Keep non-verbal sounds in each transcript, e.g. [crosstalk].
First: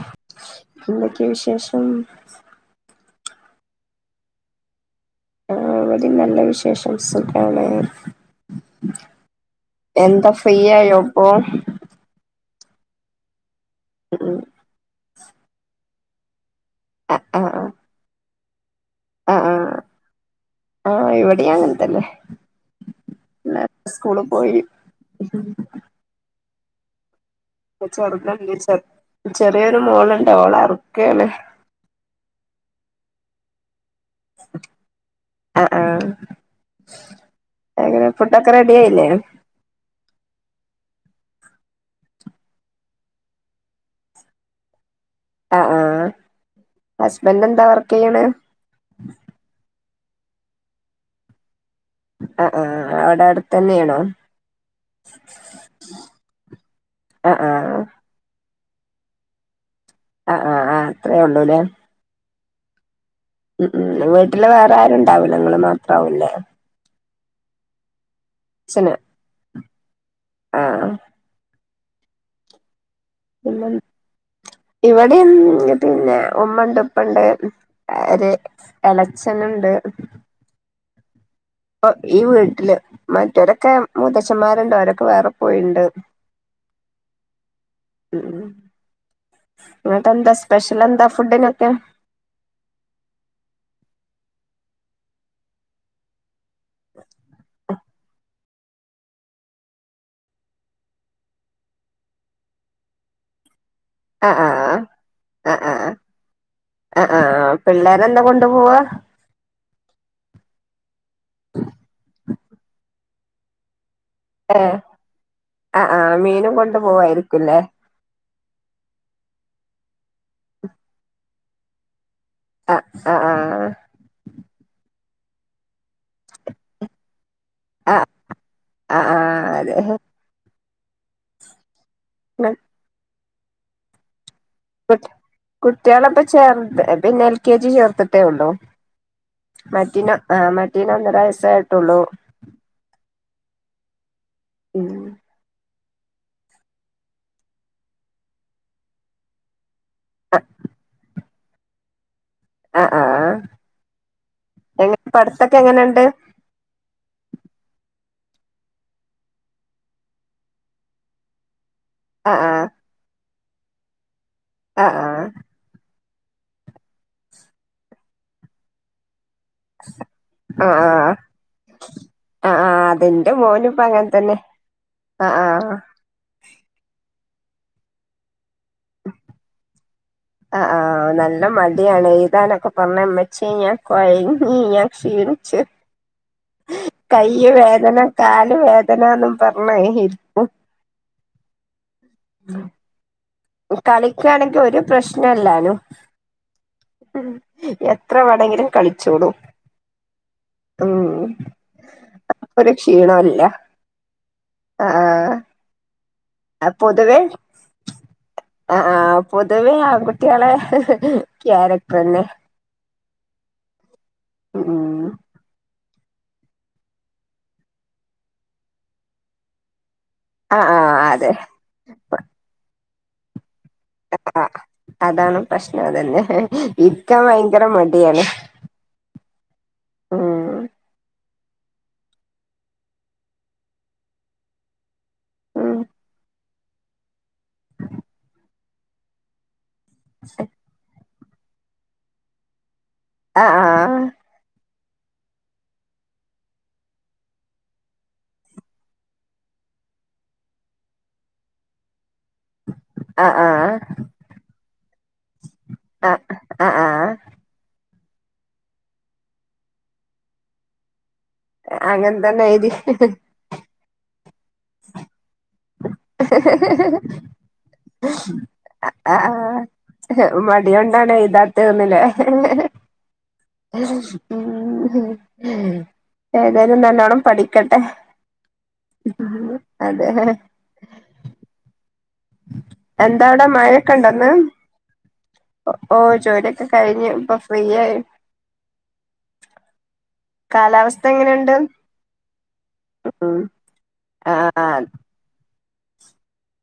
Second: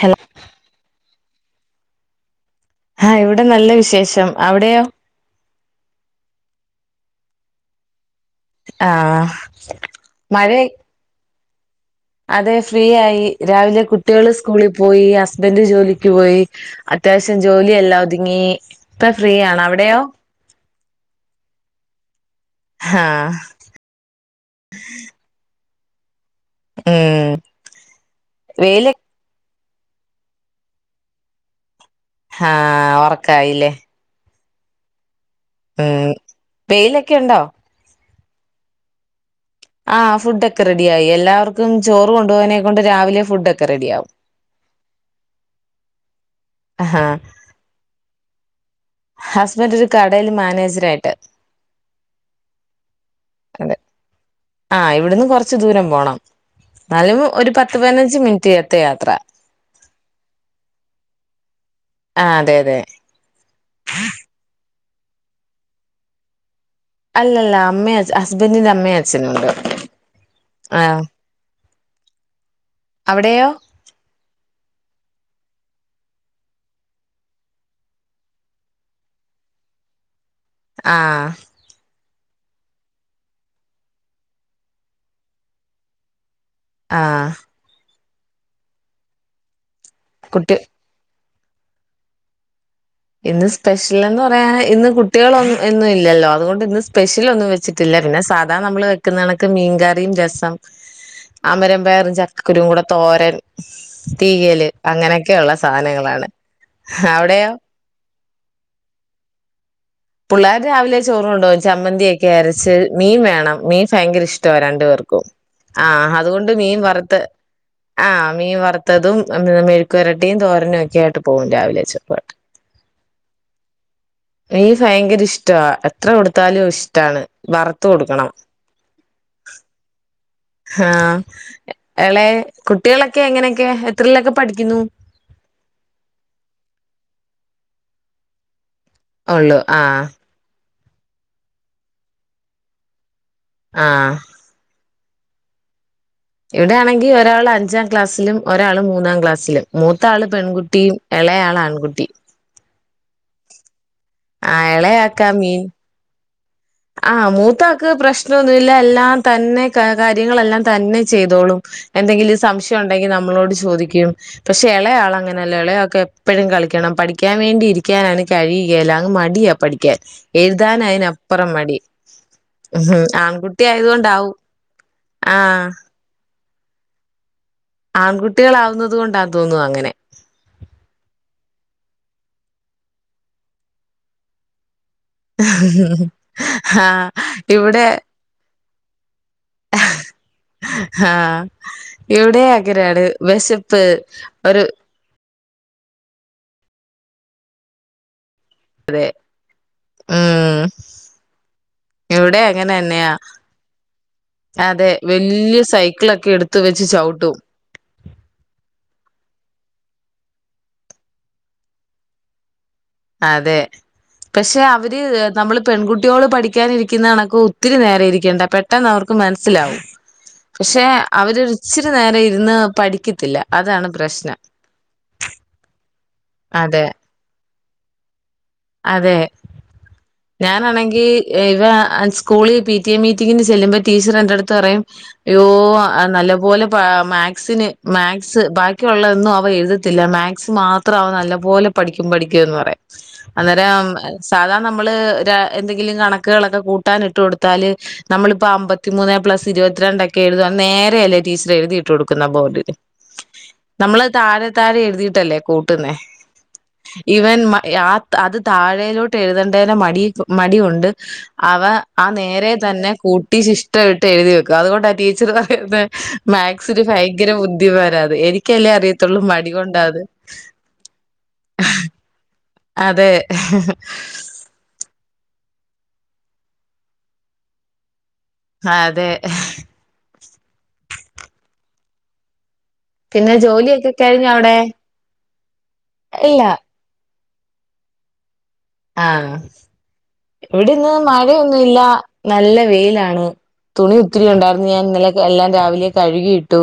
Hello എന്തൊക്കെ വിശേഷ ഉം ആ ഇവിടെ നല്ല വിശേഷം അവിടെയോ ആ ഇവടീം നല്ല വിശേഷം സുഖാണ് ആ എന്താ മഴ ഫ്രീ ആയോ ഇപ്പൊ അതെ ഫ്രീയായി രാവിലെ കുട്ടികള് ഉം സ്കൂളിൽ പോയി ഹസ്- ഹസ്ബൻ്റ് ജോലിക്ക് പോയി ആ അത്യാവശ്യം ആ ജോലിയെല്ലാം ഒതുങ്ങി ഇപ്പൊ ഫ്രീ ആ ആണ് അവിടെയോ ആ ഇവിടെ അങ്ങനത്തന്നെ ആ പിള്ളേര് സ്കൂള് പോയി ഉം നച്ചറച്ച വെയില് [inaudible] ചെറിയൊരു മോളുണ്ട് ഓളെ ഉറക്കാണ് ആ ഉറക്കായില്ലേ [inaudible] ആ ആ ഉം വെയിലൊക്കെ ഉണ്ടോ എങ്ങനെ ഫുഡൊക്കെ റെഡി ആയില്ലേ ആ ഫുഡ് ഒക്കെ റെഡി ആയി എല്ലാവർക്കും ചോറ് കൊണ്ടുപോകാനെ കൊണ്ട് രാവിലെ ഫുഡ് ഒക്കെ റെഡി ആകും ആ ആ ഹസ്ബൻറ് എന്താ വർക്ക് ചെയ്യണ് ഹസ്ബൻ്റ് ഒരു കടയിൽ മാനേജരായിട്ട് ആ ആ അവിടെ അതെ അടുത്തന്നെയാണോ ആ ഇവിടുന്ന് കുറച്ച് ദൂരം പോണം എന്നാലും ആ ആ ഒരു പത്ത് പതിനഞ്ച് മിനിറ്റ് യാത്ര ആ ആ ആ അത്രയേ ഉള്ളൂലേ ആ അതെ അതെ ഉം ഉം വീട്ടില് വേറെ ആരുണ്ടാവില്ല നിങ്ങള് മാത്രാവുല്ലേ അല്ല അല്ല അമ്മേം അച്- ഹസ്ബൻ്റിന്റെ അമ്മയും അച്ഛനും ഉണ്ട് ആ അവിടെയോ ഇവിടെ ഉം പിന്നെ ഉമ്മണ്ട് ഉപ്പണ്ട് ഒരു എളച്ചനുണ്ട് ആഹ് ഇപ്പൊ ഈ വീട്ടില് മറ്റൊരൊക്കെ മുത്തച്ഛന്മാരുണ്ട് അവരൊക്കെ വേറെ പോയിണ്ട് ആഹ് ഉം ഇങ്ങട്ടെന്താ കുട്ടി സ്പെഷ്യൽ എന്താ ഫുഡിനൊക്കെ ഇന്ന് സ്പെഷ്യൽ എന്ന് പറയാൻ ഇന്ന് കുട്ടികളൊന്നും ഒന്നും ഇല്ലല്ലോ അതുകൊണ്ട് ഇന്ന് സ്പെഷ്യൽ ഒന്നും വെച്ചിട്ടില്ല പിന്നെ സാധാ നമ്മള് വെക്കുന്ന കണക്ക് മീൻകറിയും രസം അമരം പയറ് ചക്കക്കുരുവും കൂടെ തോരൻ ആഹ് തീയല് ആഹ് അങ്ങനെയൊക്കെയുള്ള ആഹ് ആഹ് സാധനങ്ങളാണ് അവിടെയോ ഇതെന്നെ കൊണ്ടു പോവാ പിള്ളേർ രാവിലെ ചോറ് കൊണ്ടോവും ചമ്മന്തി കാരറ്റ് മീൻ വേണം മീൻ ഭയങ്കര ഇഷ്ടവാ ഏഹ് രണ്ടു പേർക്കും ആഹ് ആഹ ആഹ് അതുകൊണ്ട് മീനും കൊണ്ടു മീൻ വറുത്ത പോവായിരിക്കുംല്ലേ ആ മീൻ വറുത്തതും മെഴു രട്ടിയും തോരനും ഒക്കെ ആട്ടു പോവും രാവിലെ ച ആഹ് ആഹ് ആഹ് മീൻ ഭയങ്കര ഇഷ്ടവാ എത്ര കൊടുത്താലും ഇഷ്ടമാണ് വറുത്ത് ആഹ് കൊടുക്കണം ആഹ് ആഹ് അതെ ആഹ് അളെ കുട്ടികളൊ ക്കെ എങ്ങനെക്കയാ എത്രയിലൊക്കെ കുട്ടികളൊക്കെ ചെറുത്‌ പിന്നെ എൽ കെ ജിയിൽ ചേർ ത്തിട്ടേ ഉള്ളൂ ഉള്ളു ആഹ് മറ്റിന ആ മ റ്റേന് ഒന്നര വയസ്സ് ആയിട്ടുള്ളൂ ആഹ് ഉം ഇവിടെയാണെങ്കിൽ ഒരാൾ അഞ്ചാം ക്ലാസ്സിലും ഒരാള് മൂന്നാം ക്ലാസ്സിലും മൂത്ത ആള് പെൺകുട്ടിയും ഇളയാള് ആൺകുട്ടിയും ആഹ് ആഹ് ആഹ് ആഹ് എന്നിട്ട് എളയാക്കാ പഠിത്തം ഒക്കെ എങ്ങനെയുണ്ട് ആ മൂത്ത ആക്ക് പ്രശ്നം ഒന്നുമില്ല എല്ലാം തന്നെ കാര്യങ്ങളെല്ലാം തന്നെ ചെയ്തോളും എന്തെങ്കിലും ആഹ് സംശയം ഉണ്ടെങ്കിൽ നമ്മളോട് ചോ ചോദിക്കും പക്ഷേ ആഹ് എളേയാള് ആഹ് അങ്ങനല്ല എളേയാക്ക് എപ് എപ്പോഴും കളിക്കണം പഠിക്കാൻ വേണ്ടിയിരിക്കാനാണ് കഴിയുകല്ലങ് മ ടിയാ പഠിക്കാൻ ആഹ് ആഹ് ആഹ് എഴുതാൻ അയിനാ ആഹ് അപ്പുറം മടി ആഹ് മ് മ് അതിന്റെ മോനിപ്പ അങ്ങനെ ആൺകുട്ടിയായതുകൊണ്ടാവും തന്നെ ആഹ് ആഹ ആഹ് ആഗുട്ട കുട്ടികളാവുന്നത് കൊണ്ടാ തോന്നുന്നു അങ്ങനെ എയാണ് എഴതാനൊക്കെ [unintelligible] വെച്ച് ഴിഞ്ഞാൽ [unintelligible] ക്ഷീണിച്ച് ആഹ് കൈ ഇവിടെ വേദന കാല് വേ [unintelligible] പറണ ഇഹ് ആഹ ഇവിടെയും അങ്ങനെയാണ് വിശപ്പ് കളിക്കാണെങ്കി ഒരു പ്രശ്നല്ലാനും എത്ര വ അതെ മ് ഉം ഇവിടെ ഒരു അങ്ങനെന്നയാ ക്ഷീണോല്ല അതെ വലിയ സൈക്കിളൊ ആ പൊതുവെ അ ആഹ് പൊതുവേ ആൺകുട്ടികളെ ക്യാരക്ടർന്നെ അതെ പക്ഷെ അവര് ഉം നമ്മള് പെൺകുട്ടികോള് പഠിക്കാനിരിക്കുന്ന കണക്കു ഒത്തിരി നേരം ഇരിക്കേണ്ട പെട്ടെന്ന് അവർക്ക് മനസ്സിലാവും. ആഹ് പക്ഷെ ആഹ് അതെ അവര് രുച്ചിരി നേരം ഇരുന്ന് പഠി [unintelligible] അ ആ അതാണ് പ്രശ്നം അതന്നെ അതെ ഇപ്പ ങ്കര മടിയാണ് അതെ ഉം ഞാനാണെങ്കി ഇവ സ്കൂളി പി ടി എ മീറ്റിങ്ങിന് ചെല്ലുബം ടീച്ചർ എന്റെടുത്ത് പറയും യ്യോ ഉം ആ നല്ല പോലെ പാ മാത്‍സ്ന് മാത്‍സ് ബാക്കിയുള്ളതൊന്നും അവ എഴുത് ത്തില്ല മാത്‍സ് മാത്രം അവന്നല്ല പോലെ പഠിക്കും പഠിക്കുംന്ന് പറയാം അന്നേരം ആഹ് അ സാധാ നമ്മള് ദാ എന്തെങ്കിലും കണക്കുകളൊക്കെ കൂട്ടാൻ ഇട്ടു കൊടുത്താല് നമ്മളിപ്പോ അമ്പത്തിമൂന്നേ പ്ലസ് ഇരുപത്തിരണ്ട എക്കെ എഴുതാൻ നേരെയല്ലേ ടീച്ചറെ എഴുതിട്ടുകൊടു [unintelligible] ആഹ് ആഹ് നമ്മള് താഴെ താഴെ എഴുതിയിട്ടല്ലേ കൂട്ടുന്നെ ആഹ് ആഹ് ആഹ് ആഹ് ഇവൻ ത അത് താഴയിലോട്ട് എഴുതേണ്ടേന് മടി ഒ മടിയുണ്ട് അവ ആ അങ്ങൻ നേരെ എഴുതി തന്നെ കൂട്ടി ശിഷ്ട ഇട്ട് എഴുതി വെ കതുകൊണ്ടാ ടീച്ചറ് വാ മാക്സിനു ഭയങ്കര ബുദ്ധിമാനാന്ന് എനിക്കല്ലേ അറിയത്തുള്ളൂ ആഹ് ആഹ് മടികൊണ്ടാന്നു മടികൊണ്ടാണ് അതെ ഉം ഉം ഉം ഉ ഏതായാലും നല്ലോണ്ണം പഠിക്കട്ടെ അതെ അതെ എന്താ പിന്നെ അവിടെ ജോലിയൊക്കെ മഴൊക്കെ കഴിഞ്ഞോ ഉണ്ടന്ന് അവിടെ ഓ ഇല്ല ജോലിയൊക്കെ കഴിഞ്ഞു ഇപ്പൊ [unintelligible] ആഹ ഇവിടെന്ന് കാലാവസ്ഥ എങ്ങനെയുണ്ട് മഴയൊന്നുമില്ല നല്ല വെയിലാണ് ഉം തുണി ഒത്തിരി ആഹ് ഉണ്ടായിരുന്നു ഞാൻ ഇന്നലെ എല്ലാം രാവില കഴുകിയിട്ടു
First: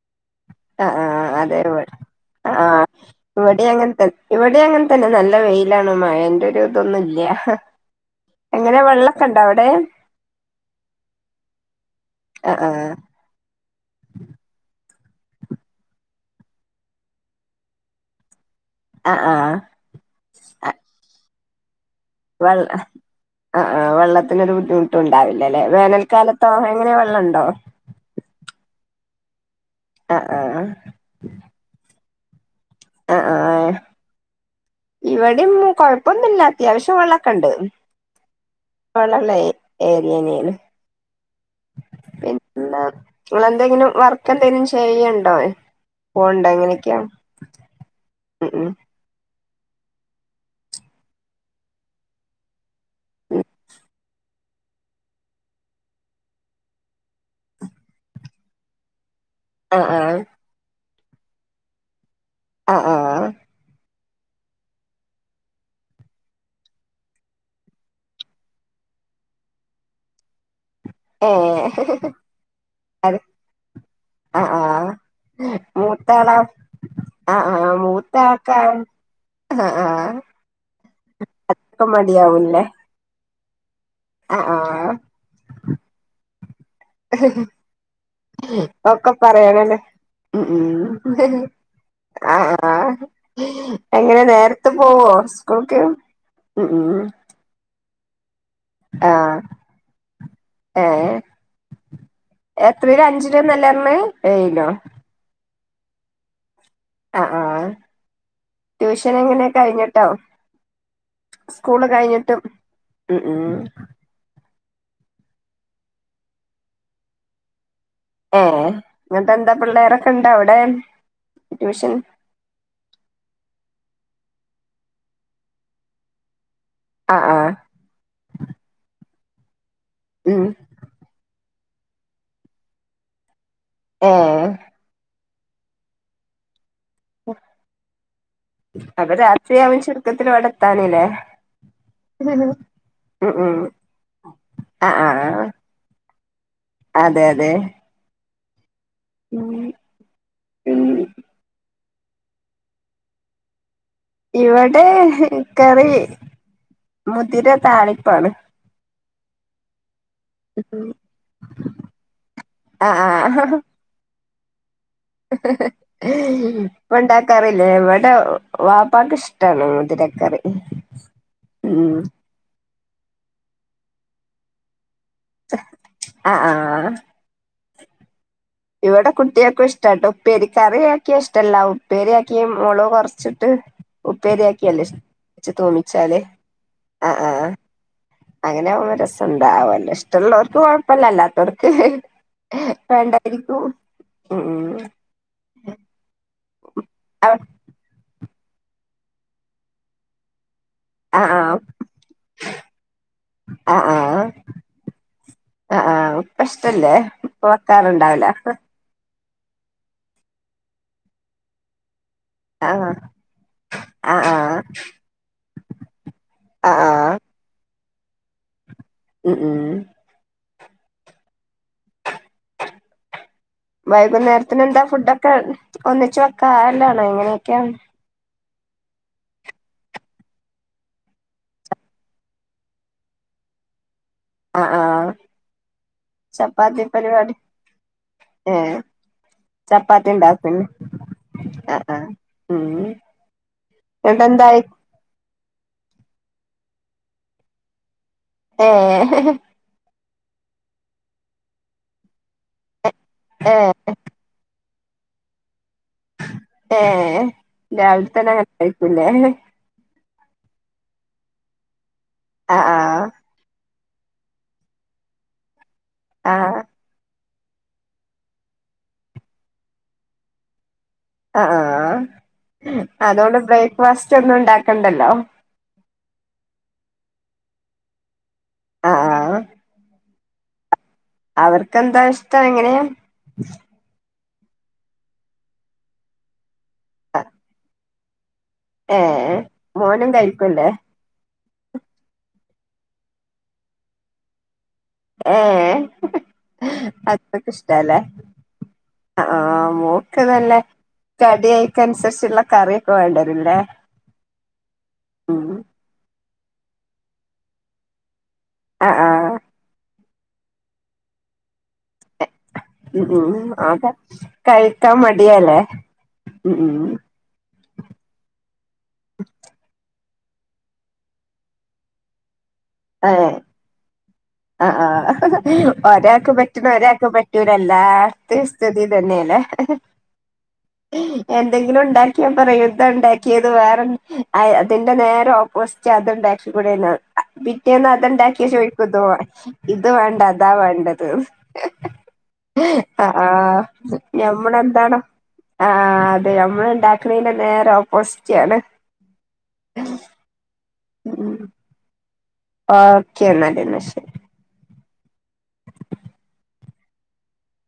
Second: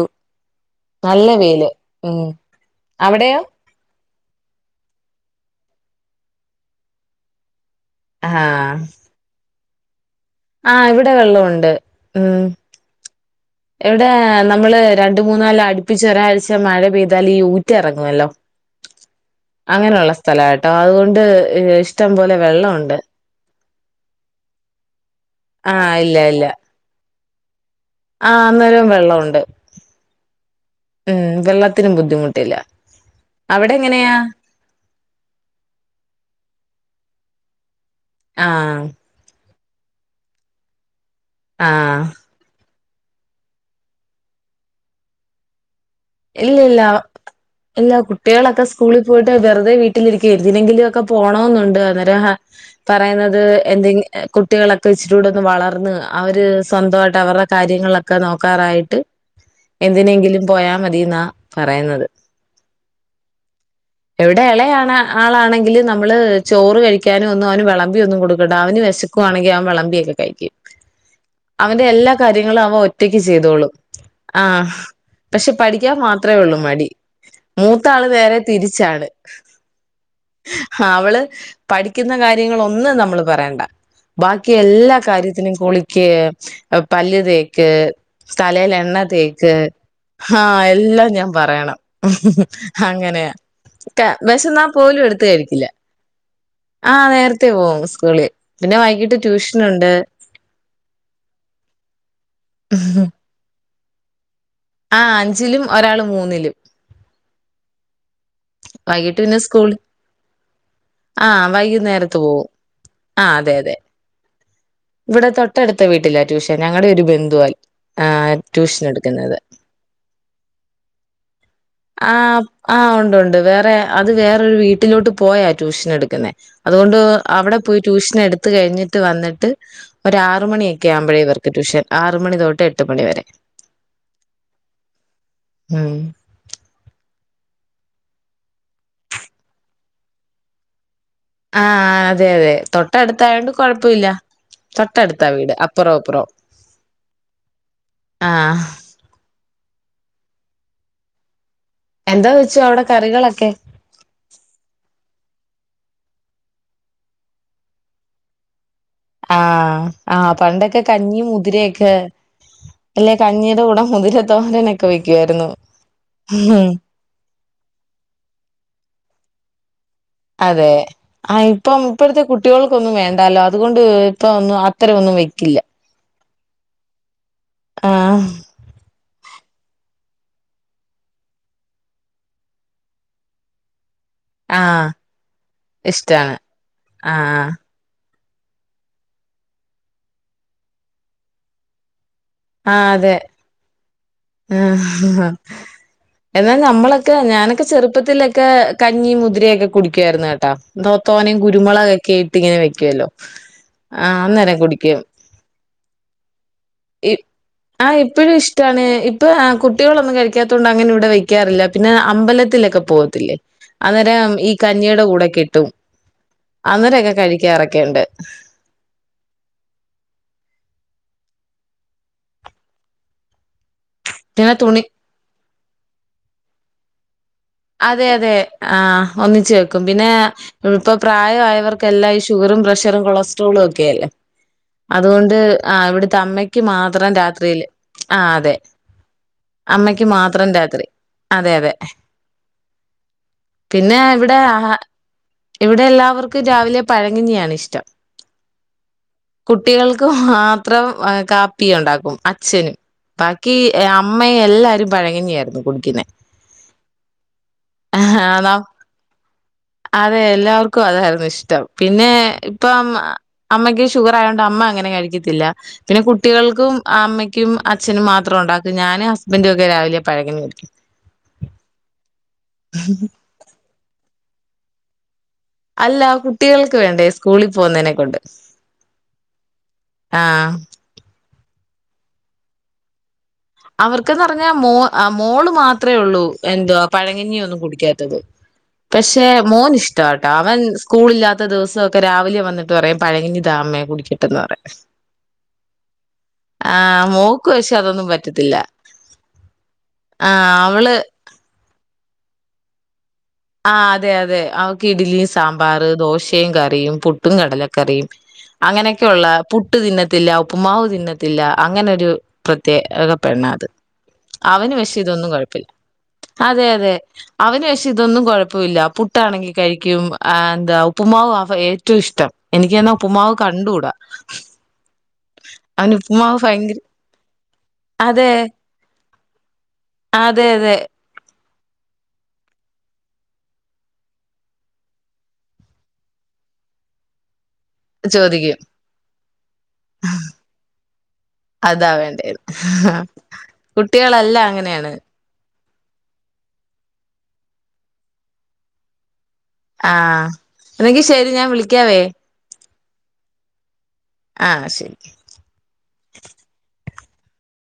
ആ ആ നല്ല ആ അതെ വെയില് വിട് ഉം ആ അവിടെയോ വിടേ അങ്ങനത്തൻ ഇവിടേ അങ്ങനെത്തന്നെ നല്ല വെയിലാണ് മഴേന്റെ ഒരു ഇതൊന്നുംല്ല്യ. എങ്ങനെ വെള്ളക്കെണ്ടോ അവിടെ? ആ ഇവിടെ വെള്ളം ഒണ്ട് ഉം ആഹ് ഇവിടെ നമ്മള് രണ്ട്മൂന്നാല് അടുപ്പിച്ചൊരാഴ്ച മഴ പെയ്താലീ ഊറ്റെറങ്ങുവല്ലോ. ആഹ് ആഹ് ആഹ് അങ്ങനെയുള്ള സ്ഥലാ കെട്ടോ അ അതുകൊണ്ട് [unintelligible] ഷ്ടം പോലെ വെള്ളംഒണ്ട്. ആ ആ വെള്ളത്തിനൊരു ബുദ്ധിമുട് ട്ടും ഉണ്ടാവില്ലല്ലേ? ആഹ് വേനൽക്കാലത്തോ എങ്ങനെയ വെള്ളം ഒണ്ട് ണ്ടോ. ആ അന്നേരോം വെള്ളംഒണ്ട്. ആഹ് ആഹ് ഉം വെള്ളത്തിനും ബുദ്ധിമുട് ട്ടില്ല. അവിടെങ്ങനെയാ? ഇവിടേം കൊഴപ്പൊന്നുല്ലത്യാവശ്യം വെള്ളഒക്കെ ഒണ്ട്. ആഹ് വള്ളല്ലേ? എങ്ങനേലും. ആ ങ്ങളെന്തെങ്കിലും വർക്ക് എന്തെങ്കിലും ചെയ്യണ്ടോ? ഇല്ലില്ല ഇല്ല ഉം കുട്ടികളൊക്കെ സ്കൂളിപോയിട്. പ്പ വെറുതെ വീട്ടിലിരിക്കുകയല്ലേന്തിനെങ്കിലും ഒക്കെ പോണോന്നുണ്ട് അന്നരം പറയുന്നത് ഉം എന്തെ കുട്ടികളൊക്കെ ഇച്ചിരൂടെ ഒന്ന് വളർന്ന് അവര് സ്വന്തവായിട്ട് അവരുടെ കാര്യങ്ങളിലൊക്കെ നോക്കാറായിട്ട് ആഹ് ആഹ് എന്തിനെങ്കിലും പോയാ മതിന്നാ പറയുന്നത്. ആ ആ ഇവിടെ ഇളയവന് ആളാണെങ്കില് നമ്മള് ചോറ് കഴിക്കാനും ഒന്നും അവന് വെളമ്പിയൊന്നും കൊടുക്കണ്ട അവന് വിശക്കുവാണെങ്കിൽ അവൻ വെളമ്പിയൊക്കെ കഴിക്കും. അവന്റെ എല്ലാ ഏഹ് കാര്യങ്ങളും അവ ഒറ്റക്ക് ചെയ്തോളും, ആ, പക്ഷെ പഠിക്കാൻ മാത്രേ മൂത്താളാ ഒള്ളൂ മടി, ആ ആ മൂത്ത ആള് നേരെ മൂത്താക്കാ തിരിച്ചാണ്, ആ ആ അവള് ഒക്കെ പഠിക്കുന്ന മടിയാവൂല്ലേ കാര്യങ്ങളൊന്നും നമ്മള് പറയൻ അ ആ ബാക്കി ആ എല്ലാ കാര്യത്തിനും കുളിക്ക് പല്ല് തേക്ക് തലേലെണ്ണ ഒക്കെ തേക്ക് പറയണല്ലേ ആ ഉം എല്ലാം ഞാൻ ഉം പറയണം ആ ആ അങ്ങനെയ. എങ്ങനെ വെശന്നാ നേരത്തെ പോലും പോവോ എടുത്ത് കഴിക്കില്ല സ്കൂൾക്ക് ഉം ഉം ആ നേരത്തേ പോകും. കുളി ആ ഏ എത്രയ അഞ്ചരേനല്ലേ? മ് ആ അഞ്ജിലും ഒരാള് മൂന്നിലും ആഹ് ആഹ് ട്യൂഷൻ വൈകിട്ട് പിന്നെ എങ്ങനെ സ്കൂൾ കഴിഞ്ഞിട്ടോ ആ സ്കൂള് വൈകുന്നേരത്ത് കഴിഞ്ഞിട്ടും പോവും ഉം ആ അതെ ഉം അതെ ഇവിടെ തൊട്ടടുത്ത വീട്ടിലാ ട്യൂഷൻ ഞങ്ങടെ ഒരു ബന്ധുവ ഏ ഇങ്ങനത്തെ എന്താ പിള്ളേരൊക്കെ ഉണ്ടോ അവിടെ ട്യൂഷൻ ആ ആ ഉണ്ട് ഉണ്ട് വേറെ അത് വേറൊരു വീട്ടിലോട്ട് പോയാ ട്യൂഷൻ എടുക്കുന്നേ അതുകൊണ്ട് ആ ആ അവിടെ പോയി ട്യൂഷൻ എടുത്ത് കഴിഞ്ഞിട്ട് വന്നി ഉം ഒരാറു മണിയൊക്കെ ആവുമ്പോഴാ ഇവർക്ക് ട്യൂഷൻ ആറ് മണി തോട്ട് എട്ട് മണിവരെ ആഹ് ഉം അപ്പൊ രാത്രിയാവും ചുരുക്കത്തിൽ ഇവിടെ എത്താനല്ലേ ആഹ് അതെ അതെ ഉം തൊട്ടടുത്തായൊണ്ട് ഉം കൊഴപ്പമില്ല ആ ആ തൊട്ടടുത്താ വീട് അപ്പുറോം അപ്പുറോം അതെ അതെ ആഹ് ഉം ഉം എന്താ വെച്ചു അവിടെ കറികളൊക്കെ ഇവിടെ കറി മുതിര താളിപ്പാണ് ആഹ് ആഹ് പണ്ടൊക്കെ കഞ്ഞി മുതിരൊക്കെ അല്ലെ കഞ്ഞീടെ കൂടെ മുതിര തോര വണ്ടാ റില്ലേ എവിടെ വാപ്പക്ക് ഇഷ്ടാണ് മുതിരക്കറി അതെ ആഹ് ഇപ്പം ഉം ഇപ്പഴത്തെ കുട്ടികൾക്ക് ഒന്നും വേണ്ടല്ലോ അതുകൊണ്ട് ഇപ്പം ഒന്നും അ അത്രൊന്നും വെക്കില്ല അ ആഹാ അ ഇവിടെ കുട്ടികൾക്കും ഇഷ്ടാട്ടോ ഉപ്പേരി കറിയക്കിയ ഇഷ്ടല്ല ഉപ്പേരിയാക്കി മുളക് കുറച്ചിട്ട് ഉപ്പേരിയാക്കിയല്ലോ ആഹ് വച്ച്‌ തോമിച്ചാല് ഇഷ്ടാണ് ആഹ് ആഹ് അങ്ങനാകുമ്പ രസണ്ടാവല്ലോ ഇഷ്ടള്ളോർക്ക് കൊഴപ്പല്ല അല്ലാത്തവർക്ക് ആഹ് അതെ ഉം ആഹ്ഹ് എന്നാൽ നമ്മളൊക്കെ ആഹ് ഞാനൊക്കെ ചെറുപ്പത്തിൽ കഞ്ഞി മുതിരയൊക്കെ കുടിക്കുവായിരുന്നു കേട്ടാ ന്തോ ആഹ് തോനയും ആഹ് കുരുമുളകൊക്കെ ഇട്ട് ഇങ്ങനെ വെക്കുവല്ലോ ആ ആഹ് അന്നേരെ കുടിക്കും ആഹ് ആഹ് ഇപ്പ ഇഷ്ടല്ലേ ഇപ്പ ആഹ വെക്കാറുണ്ടാവൂല ഇപ്പോഴും ഇഷ്ടാണ് ഇപ്പ കുട്ടികളൊന്നും കഴിക്കാത്ത കൊണ്ട് അങ്ങനെ ഇവിടെ വെക്കാറില്ല പിന്നെ അമ്പലത്തിലൊക്കെ ആഹ് പോകത്തില്ലേ ആഹ് അന്നേരം ഈ ആഹ് കഞ്ഞിയുടെ കൂടെക്കെ ഇട്ടും ആഹ് അന്നേരൊക്കെ കഴിക്കാറക്കെ ഒക്കെയണ്ട് ഉ ഉം പിന്നെ വൈകുന്നേരത്തിന് തുണി എന്താ ഫുഡൊക്കെ ഒന്നിച്ചു വെക്കാറല്ലാണോ എങ്ങനെ അതെ അതെ ആ ഒന്നിച്ചു വെക്കും പിന്നെ ഇപ്പൊ പ്രായമായവർക്കെല്ലാം ഈ ഷുഗറും പ്രഷറും കൊളസ്ട്രോളും ഒക്കെയല്ലേ ആഹ് ആഹ് അതുകൊണ്ട് ആ ഇവിടുത്തെ അമ്മക്ക് ചപ്പാത്തി മാത്രം പരിപാടി രാത്രിയില് ആ അതെ ഏഹ് അമ്മക്ക് ചപ്പാത്തി മാത്രം ഇണ്ടാക്കും രാത്രി അതെ അതെ ആഹ് ആഹ് ഉം പിന്നെ ഇവിടെ എന്നിട്ടെന്തായി ആഹ ഇവിടെ എല്ലാവർക്കും രാവിലെ പഴങ്ങഞ്ഞിയാണ് ഇഷ്ടം ന ആഹ മാത്രം കാപ്പി ഉണ്ടാക്കും അച്ഛനും ബാക്കി ഏഹ് അമ്മെ എല്ലാരും പഴങ്ങിയായിരുന്നു ഏ ഇല്ല അവ തന നം ആക്കല്ലേ അതെ എല്ലാവർക്കും അതായിരുന്നു ഇഷ്ടം പിന്നെ ഇപ്പ ആഹ് ആഹ് അമ്മക്ക് ഷുഗർ ആയൊണ്ട് അമ്മ അങ്ങനെ കഴിക്കത്തില്ല പിന്നെ ആഹ് കുട്ടികൾക്കും അമ്മ അച്ഛനും മാത്രം ഉണ്ടാക്ക ഞാനും ഹസ്ബൻഡറും ഒക്കെ രാവിലെ പഴകി വിടിക്കും ആ ആ അതോണ്ട് ബ്രേക്ക്ഫാസ്റ്റ് ച്ച് ഒന്നും ഉണ്ടാക്കണ്ടല്ലോ അല്ല കുട്ടികൾക്ക് വേണ്ടേ സ്കൂളിൽ പോന്നെനെ കൊണ്ട് ആ ആഹ് ആ അവർക്ക്ന്താ ഇഷ്ടം എങ്ങനെയാ അവർക്കന്ന് പറഞ്ഞാൽ മോ ആ മോള് മാത്രമേ ഉള്ളൂ എന്തുവാ പഴങ്ങഞ്ഞി ഒന്നും കുടിക്കാ റ്റത് പക്ഷെ ഏഹ് മോൻ മോനും ഇഷ്ടട്ടോ അവൻ കഴിക്കൂല്ലേ സ്കൂളില്ലാത്ത ദിവസഓക്കെ രാവിലെയും വന്നി എന്നിട്ട് പറയും പഴകഞ്ഞി താമേ കുടിക്കെട്ട എന്ന് പറയു ഏ ആഹ് അത്ക്ക മോക്ക് പക്ഷെ ഇഷ്ടല്ലേ അതൊന്നും പറ്റത്തില്ല ആ മോക്ക് ആഹ് തല്ലെ അവള് കടി ഐറ്റെംസ് അനുസരിച്ചുള്ള കറി വേണ്ടേ ആ അതെ അതെ അവക്ക് ഇഡ്ലി ഉം സാമ്പാർ ദോശ കപ്പയും കറിയും പുട്ടും കടലക്കറിയും ആഹ് അങ്ങനെയൊക്കെയള്ള ആഹ് പുട്ടുതിന്ന ത്തില്ല ഉപ്പ്മാവ് തിന്നത്തില്ല അങ്ങനൊരു പ്രത്യേക ഉം ഉം പെണ്ണ അത് അതെ അവന് പശേ കഴിക്കാൻ ഇതൊന്നും മടിയാല്ലേ കുഴപ്പില്ല ഉം അതെ ഉം അതെ അവന് പാ അതൊന്നും കോഴ പ്പുല്ല പുട്ടാണെങ്കിൽ കഴിക്കും ആ എന്ത ഉപ്പ്മാവ് അവ ഏറ്റൊ ഇഷ്ടം എനിക്ക് ന്നാ ഉപ്പ്മാവ് കണ്ടുടാ ആ ആ ഒരാക്ക് പറ്റുന്ന ഭയങ്കര ഒരാക്ക് പറ്റൂല്ലാല്ലാ അതെ എല്ലാതേസ്ഥിതിതന്നെയല്ലേ അതെ അതെ എ എന്തെങ്കിലും ഉണ്ടാക്കിയ പറ യുദ്ധം ഉണ്ടാക്കിയത് വേറെ അതിന്റെ നേരെം ഓപ്പോസിറ്റ് അത്ണ്ടാക്കി കൂടെന്ന പിറ്റേന്ന് അത്ണ്ടാക്കിയ ചോദിക്കും. ചോദിക്കുഇത് പറയും ഇത് വേണ്ട അതാ വേണ്ടതന്ന് അതാ വേണ്ടേന്ന്. ആ കുട്ടികളെല്ലാം ഞമ്മടെ അങ്ങനെയാണ്. എന്താണ് ആ അതെ നമ്മള് ഉണ്ടാക്കണല്ല നേരെ ഓപ്പോസിറ്റ ആണ് ആ എന്നെങ്കി ശരി ഉം ഞാൻ വിളിക്കാവേ ഓക്കെ എന്നല്ല് എന്നശരി ആ ശരി